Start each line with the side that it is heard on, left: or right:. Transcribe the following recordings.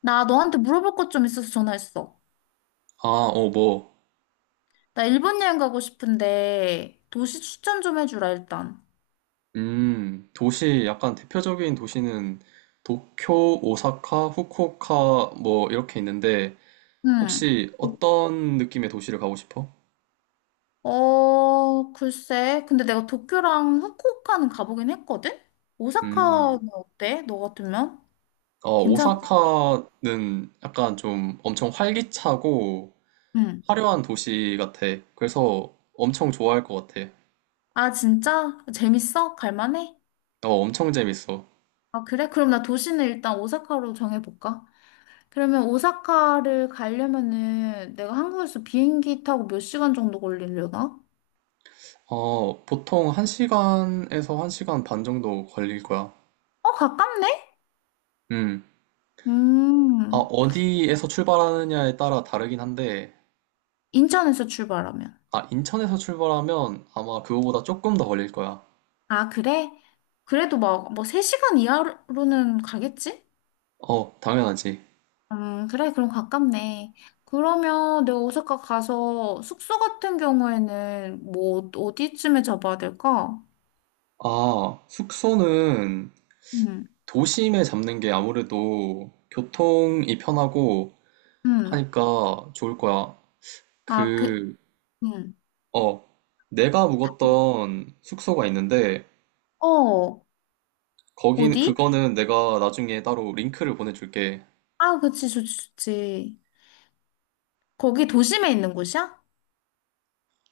left: 나 너한테 물어볼 것 좀 있어서 전화했어.
right: 아, 어, 뭐,
left: 나 일본 여행 가고 싶은데 도시 추천 좀 해주라 일단.
right: 도시, 약간 대표적인 도시는 도쿄, 오사카, 후쿠오카, 뭐, 이렇게 있는데,
left: 응.
right: 혹시 어떤 느낌의 도시를 가고 싶어?
left: 글쎄. 근데 내가 도쿄랑 후쿠오카는 가보긴 했거든?
right: 음,
left: 오사카는 어때? 너 같으면? 괜찮아?
right: 오사카는 약간 좀 엄청 활기차고
left: 응.
right: 화려한 도시 같아. 그래서 엄청 좋아할 것 같아.
left: 아, 진짜? 재밌어? 갈만해?
right: 엄청 재밌어.
left: 아, 그래? 그럼 나 도시는 일단 오사카로 정해볼까? 그러면 오사카를 가려면은 내가 한국에서 비행기 타고 몇 시간 정도 걸리려나?
right: 보통 1시간에서 1시간 반 정도 걸릴 거야.
left: 어, 가깝네?
right: 음. 아,
left: 음.
right: 어디에서 출발하느냐에 따라 다르긴 한데,
left: 인천에서 출발하면.
right: 아, 인천에서 출발하면 아마 그거보다 조금 더 걸릴 거야.
left: 아, 그래? 그래도 막, 뭐, 3시간 이하로는 가겠지?
right: 당연하지.
left: 그래, 그럼 가깝네. 그러면 내가 오사카 가서 숙소 같은 경우에는 뭐, 어디쯤에 잡아야 될까?
right: 아, 숙소는
left: 음,
right: 도심에 잡는 게 아무래도 교통이 편하고
left: 음.
right: 하니까 좋을 거야.
left: 아, 그,
right: 그,
left: 음.
right: 어, 내가 묵었던 숙소가 있는데,
left: 어, 어디?
right: 그거는 내가 나중에 따로 링크를 보내줄게.
left: 아, 그치, 좋지, 좋지. 거기 도심에 있는 곳이야?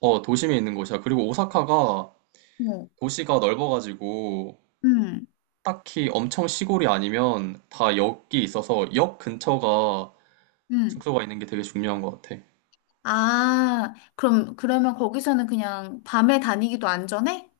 right: 어, 도심에 있는 곳이야. 그리고 오사카가
left: 어,
right: 도시가 넓어가지고,
left: 음,
right: 딱히 엄청 시골이 아니면 다 역이 있어서 역 근처가
left: 음.
right: 숙소가 있는 게 되게 중요한 것 같아.
left: 아, 그럼, 그러면 거기서는 그냥 밤에 다니기도 안전해?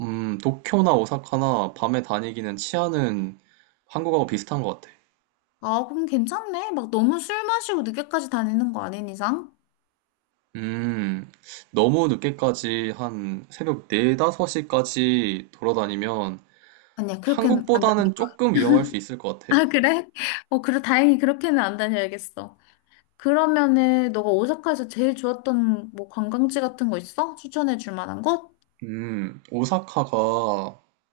right: 도쿄나 오사카나 밤에 다니기는 치안은 한국하고 비슷한 것 같아.
left: 아, 그럼 괜찮네. 막 너무 술 마시고 늦게까지 다니는 거 아닌 이상?
right: 음, 너무 늦게까지 한 새벽 4, 5시까지 돌아다니면
left: 아니야, 그렇게는 안
right: 한국보다는
left: 다니까.
right: 조금 위험할 수 있을 것 같아.
left: 아, 그래? 어, 그래, 다행히 그렇게는 안 다녀야겠어. 그러면은, 너가 오사카에서 제일 좋았던 뭐 관광지 같은 거 있어? 추천해 줄 만한 곳?
right: 오사카가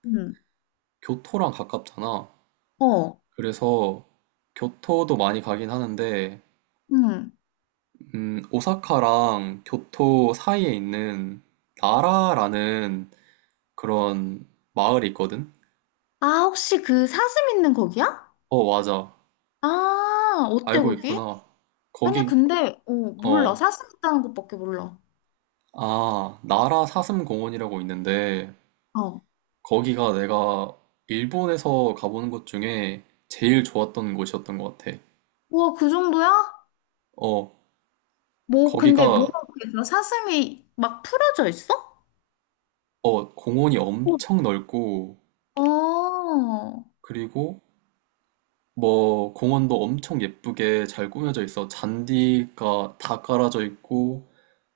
left: 응.
right: 교토랑 가깝잖아.
left: 어,
right: 그래서 교토도 많이 가긴 하는데,
left: 응.
right: 오사카랑 교토 사이에 있는 나라라는 그런 마을이 있거든?
left: 아, 혹시 그 사슴 있는 거기야?
right: 어, 맞아.
left: 아, 어때,
right: 알고
left: 거기?
right: 있구나.
left: 아니야,
right: 거기,
left: 근데, 어, 몰라.
right: 어,
left: 사슴 있다는 것밖에 몰라.
right: 아, 나라 사슴공원이라고 있는데,
left: 어.
right: 거기가 내가 일본에서 가보는 곳 중에 제일 좋았던 곳이었던 것 같아.
left: 와, 그 정도야?
right: 어,
left: 뭐, 근데
right: 거기가,
left: 뭐라고 했어? 사슴이 막 풀어져 있어?
right: 공원이 엄청 넓고,
left: 어,
right: 그리고 뭐, 공원도 엄청 예쁘게 잘 꾸며져 있어. 잔디가 다 깔아져 있고,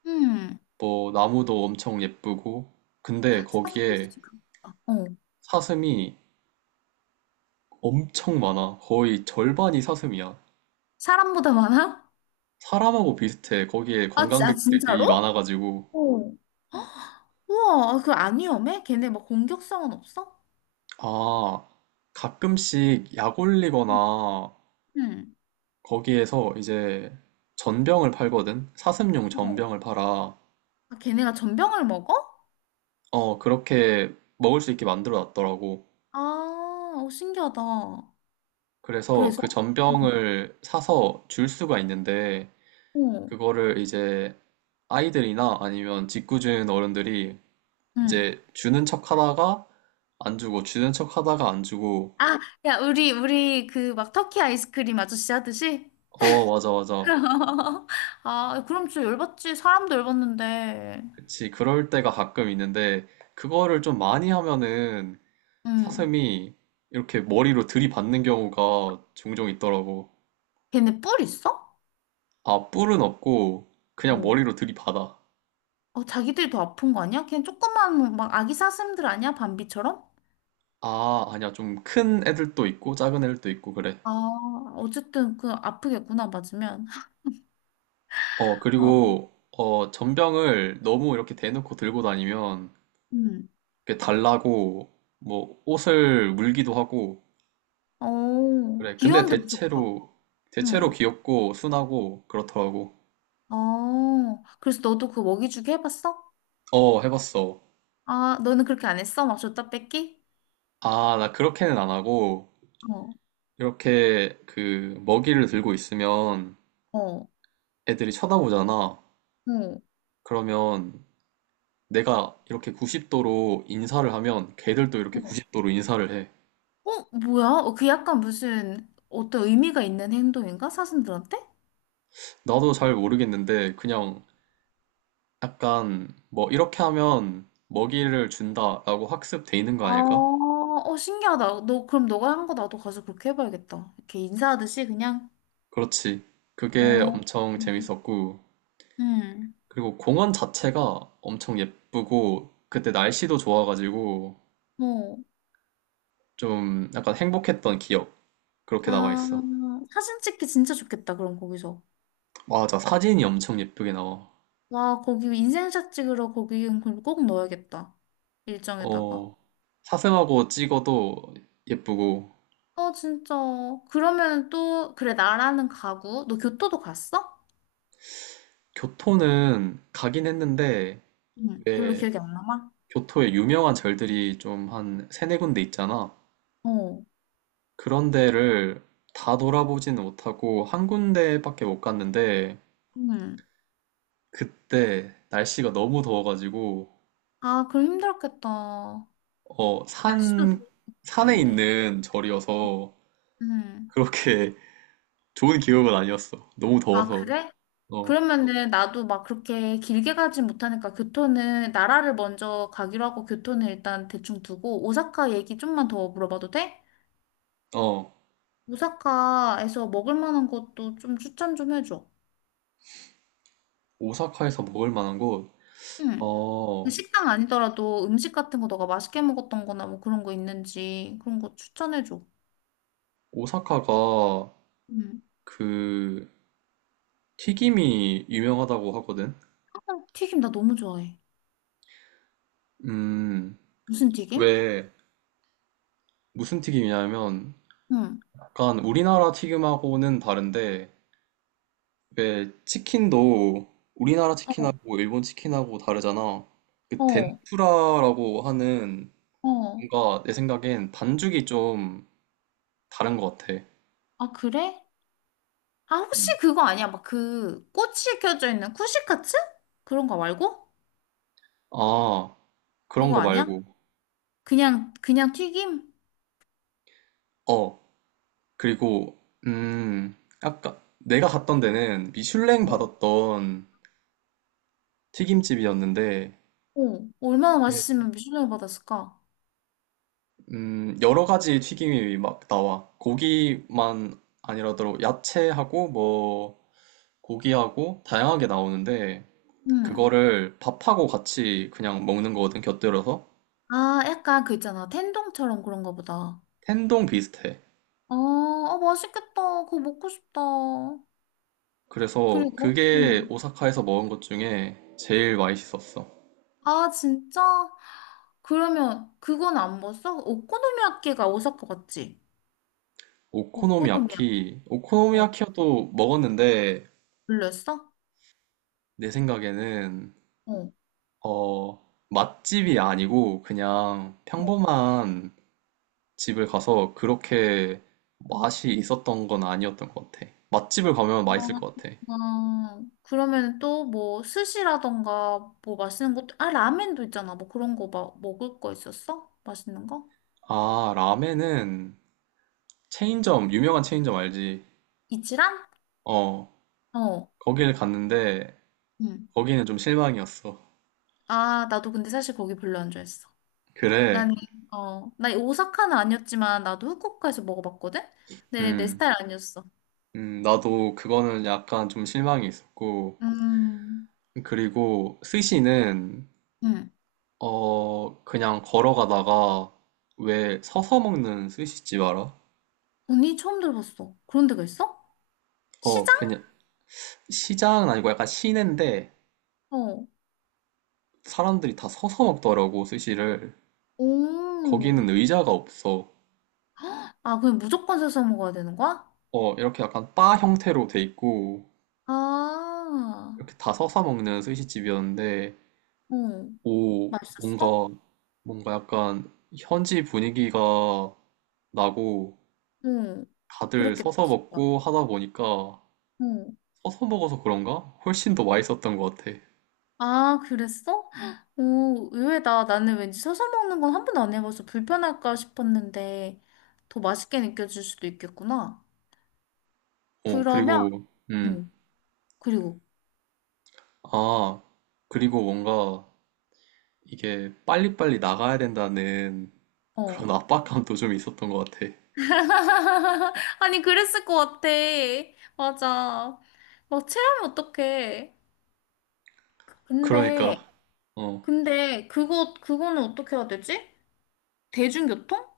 left: 음.
right: 뭐, 나무도 엄청 예쁘고, 근데
left: 사실
right: 거기에
left: 지금, 아, 어.
right: 사슴이 엄청 많아. 거의 절반이 사슴이야.
left: 사람보다 많아?
right: 사람하고 비슷해. 거기에
left: 아, 지, 아
right: 관광객들이
left: 진짜로?
right: 많아가지고.
left: 어. 우와, 그 안 위험해? 걔네 뭐 공격성은 없어?
right: 아, 가끔씩 약
left: 응.
right: 올리거나
left: 응.
right: 거기에서 이제 전병을 팔거든? 사슴용
left: 어.
right: 전병을 팔아.
left: 아, 걔네가 전병을 먹어?
right: 어, 그렇게 먹을 수 있게 만들어 놨더라고.
left: 아, 어, 신기하다.
right: 그래서
left: 그래서?
right: 그
left: 응.
right: 전병을 사서 줄 수가 있는데,
left: 어.
right: 그거를 이제 아이들이나 아니면 짓궂은 어른들이
left: 응.
right: 이제 주는 척 하다가 안 주고 주는 척 하다가 안 주고
left: 아, 야, 우리 그 막 터키 아이스크림 아저씨 하듯이?
right: 어 맞아, 맞아.
left: 아, 그럼 진짜 열받지. 사람도 열받는데.
right: 그치 그럴 때가 가끔 있는데 그거를 좀 많이 하면은
left: 응.
right: 사슴이 이렇게 머리로 들이받는 경우가 종종 있더라고.
left: 걔네 뿔 있어?
right: 아, 뿔은 없고 그냥 머리로 들이받아.
left: 어, 자기들이 더 아픈 거 아니야? 그냥 조그만 뭐 막 아기 사슴들 아니야? 밤비처럼?
right: 아, 아니야. 좀 큰 애들도 있고 작은 애들도 있고 그래.
left: 아, 어쨌든 그 아프겠구나 맞으면.
right: 어
left: 아,
right: 그리고 어 전병을 너무 이렇게 대놓고 들고 다니면
left: 음.
right: 이렇게 달라고 뭐 옷을 물기도 하고
left: 어,
right: 그래. 근데
left: 귀여운데 무섭다.
right: 대체로
left: 응.
right: 귀엽고 순하고 그렇더라고.
left: 어, 그래서 너도 그 먹이주기 해봤어?
right: 어, 해봤어.
left: 아, 너는 그렇게 안 했어? 막 줬다 뺏기?
right: 아, 나 그렇게는 안 하고,
left: 어,
right: 이렇게 그 먹이를 들고 있으면
left: 어,
right: 애들이 쳐다보잖아.
left: 어,
right: 그러면 내가 이렇게 90도로 인사를 하면 걔들도 이렇게
left: 어,
right: 90도로 인사를 해.
left: 어, 뭐야? 어, 그 약간 무슨 어떤 의미가 있는 행동인가? 사슴들한테?
right: 나도 잘 모르겠는데, 그냥 약간 뭐 이렇게 하면 먹이를 준다라고 학습돼 있는 거
left: 아,
right: 아닐까?
left: 어, 신기하다. 너, 그럼 너가 한 거 나도 가서 그렇게 해봐야겠다. 이렇게 인사하듯이 그냥.
right: 그렇지. 그게
left: 어,
right: 엄청 재밌었고,
left: 응.
right: 그리고 공원 자체가 엄청 예쁘고 그때 날씨도 좋아가지고
left: 어
right: 좀 약간 행복했던 기억 그렇게 남아
left: 아,
right: 있어.
left: 사진 찍기 진짜 좋겠다, 그럼 거기서.
right: 맞아, 사진이 엄청 예쁘게 나와.
left: 와, 거기 인생샷 찍으러 거기 꼭 넣어야겠다. 일정에다가.
right: 어, 사슴하고 찍어도 예쁘고.
left: 어, 진짜. 그러면 또, 그래, 나라는 가구. 너 교토도 갔어?
right: 교토는 가긴 했는데
left: 응, 별로
right: 왜
left: 기억이 안 남아?
right: 교토에 유명한 절들이 좀 한 세네 군데 있잖아.
left: 어,
right: 그런 데를 다 돌아보지는 못하고 한 군데밖에 못 갔는데
left: 응.
right: 그때 날씨가 너무 더워가지고
left: 아, 그럼 힘들었겠다.
right: 어,
left: 날씨도
right: 산,
left: 좋을
right: 산에
left: 텐데.
right: 있는 절이어서
left: 응.
right: 그렇게 좋은 기억은 아니었어. 너무
left: 아,
right: 더워서.
left: 그래?
right: 어,
left: 그러면은 나도 막 그렇게 길게 가진 못하니까 교토는 나라를 먼저 가기로 하고 교토는 일단 대충 두고 오사카 얘기 좀만 더 물어봐도 돼?
right: 어,
left: 오사카에서 먹을 만한 것도 좀 추천 좀 해줘.
right: 오사카에서 먹을 만한 곳.
left: 응. 그
right: 어,
left: 식당 아니더라도 음식 같은 거 너가 맛있게 먹었던 거나 뭐 그런 거 있는지 그런 거 추천해줘.
right: 오사카가
left: 응.
right: 그 튀김이 유명하다고 하거든.
left: 어, 튀김 나 너무 좋아해.
right: 음,
left: 무슨 튀김?
right: 왜 무슨 튀김이냐면
left: 응.
right: 약간 우리나라 튀김하고는 다른데 왜 치킨도 우리나라
left: 어,
right: 치킨하고 일본 치킨하고 다르잖아. 그
left: 어,
right: 덴푸라라고 하는
left: 어.
right: 뭔가 내 생각엔 반죽이 좀 다른 것 같아.
left: 아, 그래? 아, 혹시
right: 음.
left: 그거 아니야? 막 그 꼬치 켜져 있는 쿠시카츠? 그런 거 말고?
right: 아, 그런
left: 그거
right: 거
left: 아니야?
right: 말고.
left: 그냥, 그냥 튀김?
right: 어, 그리고, 음, 아까 내가 갔던 데는 미슐랭
left: 어.
right: 받았던 튀김집이었는데,
left: 어. 얼마나
right: 이게
left: 맛있으면 미슐랭을 받았을까?
right: 여러 가지 튀김이 막 나와. 고기만 아니라도 야채하고 뭐 고기하고 다양하게 나오는데,
left: 응.
right: 그거를 밥하고 같이 그냥 먹는 거거든, 곁들여서.
left: 아, 약간 그 있잖아. 텐동처럼 그런 거 보다.
right: 텐동 비슷해.
left: 아, 아, 맛있겠다. 그거 먹고 싶다.
right: 그래서
left: 그리고?
right: 그게
left: 응.
right: 오사카에서 먹은 것 중에 제일 맛있었어.
left: 아, 진짜? 그러면 그건 안 먹었어? 오코노미야끼가 오사카 갔지? 오코노미야끼 어,
right: 오코노미야키도 먹었는데
left: 불렸어?
right: 내 생각에는
left: 어.
right: 어, 맛집이 아니고 그냥
left: 어.
right: 평범한 집을 가서 그렇게 맛이 있었던 건 아니었던 것 같아. 맛집을 가면 맛있을
left: 아,
right: 것 같아.
left: 아, 그러면 또 뭐 스시라던가 뭐 맛있는 것도, 아, 라면도 있잖아. 뭐 그런 거 막 먹을 거 있었어? 맛있는 거?
right: 아, 라멘은 유명한 체인점 알지?
left: 이치란?
right: 어,
left: 어.
right: 거기를 갔는데
left: 응.
right: 거기는 좀 실망이었어.
left: 아, 나도 근데 사실 거기 별로 안 좋아했어.
right: 그래,
left: 나는, 어, 나 오사카는 아니었지만 나도 후쿠오카에서 먹어봤거든? 근데 내
right: 음.
left: 스타일 아니었어.
right: 나도 그거는 약간 좀 실망이 있었고,
left: 음,
right: 그리고 스시는,
left: 응.
right: 어, 그냥 걸어가다가, 왜 서서 먹는 스시집 알아?
left: 언니 처음 들어봤어. 그런 데가 있어?
right: 어,
left: 시장?
right: 그냥, 시장은 아니고 약간 시내인데,
left: 어.
right: 사람들이 다 서서 먹더라고, 스시를.
left: 오.
right: 거기는 의자가 없어.
left: 아, 그냥 무조건 사서 먹어야 되는 거야?
right: 어, 이렇게 약간 바 형태로 돼 있고,
left: 아,
right: 이렇게 다 서서 먹는 스시집이었는데,
left: 어.
right: 오,
left: 맛있었어?
right: 뭔가, 뭔가 약간 현지 분위기가 나고,
left: 응.
right: 다들
left: 그랬겠다,
right: 서서
left: 진짜.
right: 먹고 하다 보니까
left: 응.
right: 서서 먹어서 그런가? 훨씬 더 맛있었던 것 같아.
left: 아, 그랬어? 오, 의외다. 나는 왠지 서서 먹는 건 한 번도 안 해봐서 불편할까 싶었는데, 더 맛있게 느껴질 수도 있겠구나.
right: 어,
left: 그러면,
right: 그리고, 음,
left: 응. 그리고,
right: 아, 그리고 뭔가 이게 빨리빨리 나가야 된다는
left: 어.
right: 그런 압박감도 좀 있었던 것 같아.
left: 아니, 그랬을 것 같아. 맞아. 막 체하면 어떡해. 근데,
right: 그러니까, 어,
left: 그거는 어떻게 해야 되지? 대중교통?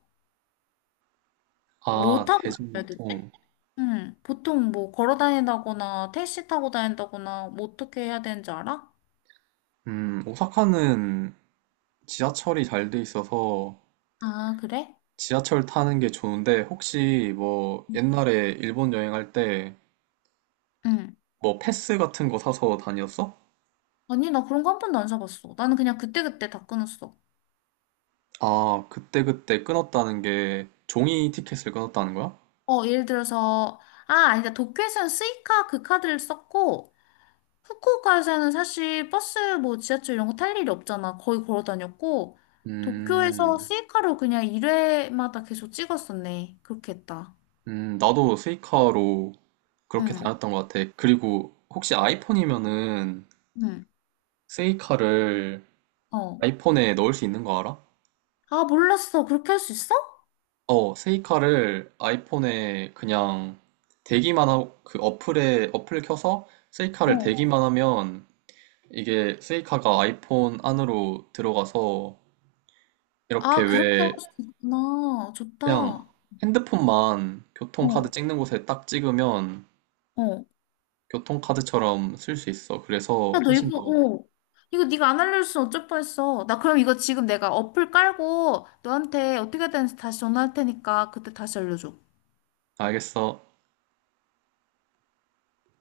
left: 뭐
right: 아,
left: 타고 다녀야 되지?
right: 대중교통.
left: 응, 보통 뭐 걸어 다닌다거나 택시 타고 다닌다거나 뭐 어떻게 해야 되는지 알아?
right: 오사카는 지하철이 잘 돼 있어서
left: 아, 그래?
right: 지하철 타는 게 좋은데 혹시 뭐 옛날에 일본 여행할 때
left: 응.
right: 뭐 패스 같은 거 사서 다녔어?
left: 아니, 나 그런 거 한 번도 안 사봤어. 나는 그냥 그때그때 다 끊었어.
right: 아, 그때그때 끊었다는 게 종이 티켓을 끊었다는 거야?
left: 어, 예를 들어서, 아, 아니다. 도쿄에서는 스이카 그 카드를 썼고, 후쿠오카에서는 사실 버스 뭐 지하철 이런 거 탈 일이 없잖아. 거의 걸어 다녔고, 도쿄에서
right: 음,
left: 스이카로 그냥 1회마다 계속 찍었었네. 그렇게 했다.
right: 나도 세이카로 그렇게
left: 응,
right: 다녔던 것 같아. 그리고 혹시 아이폰이면은
left: 응,
right: 세이카를
left: 어.
right: 아이폰에 넣을 수 있는 거 알아?
left: 아, 몰랐어. 그렇게 할 수 있어?
right: 어, 세이카를 아이폰에 그냥 대기만 하고 그 어플에 어플 켜서 세이카를
left: 어.
right: 대기만 하면 이게 세이카가 아이폰 안으로 들어가서 이렇게
left: 아, 그렇게 할
right: 왜
left: 수 있구나. 좋다.
right: 그냥
left: 어,
right: 핸드폰만 교통카드 찍는 곳에 딱 찍으면
left: 어.
right: 교통카드처럼 쓸 수 있어.
left: 야,
right: 그래서
left: 너
right: 훨씬
left: 이거,
right: 더,
left: 어. 이거 네가 안 알려줬으면 어쩔 뻔했어. 나 그럼 이거 지금 내가 어플 깔고 너한테 어떻게 해야 되는지 다시 전화할 테니까 그때 다시 알려줘.
right: 알겠어.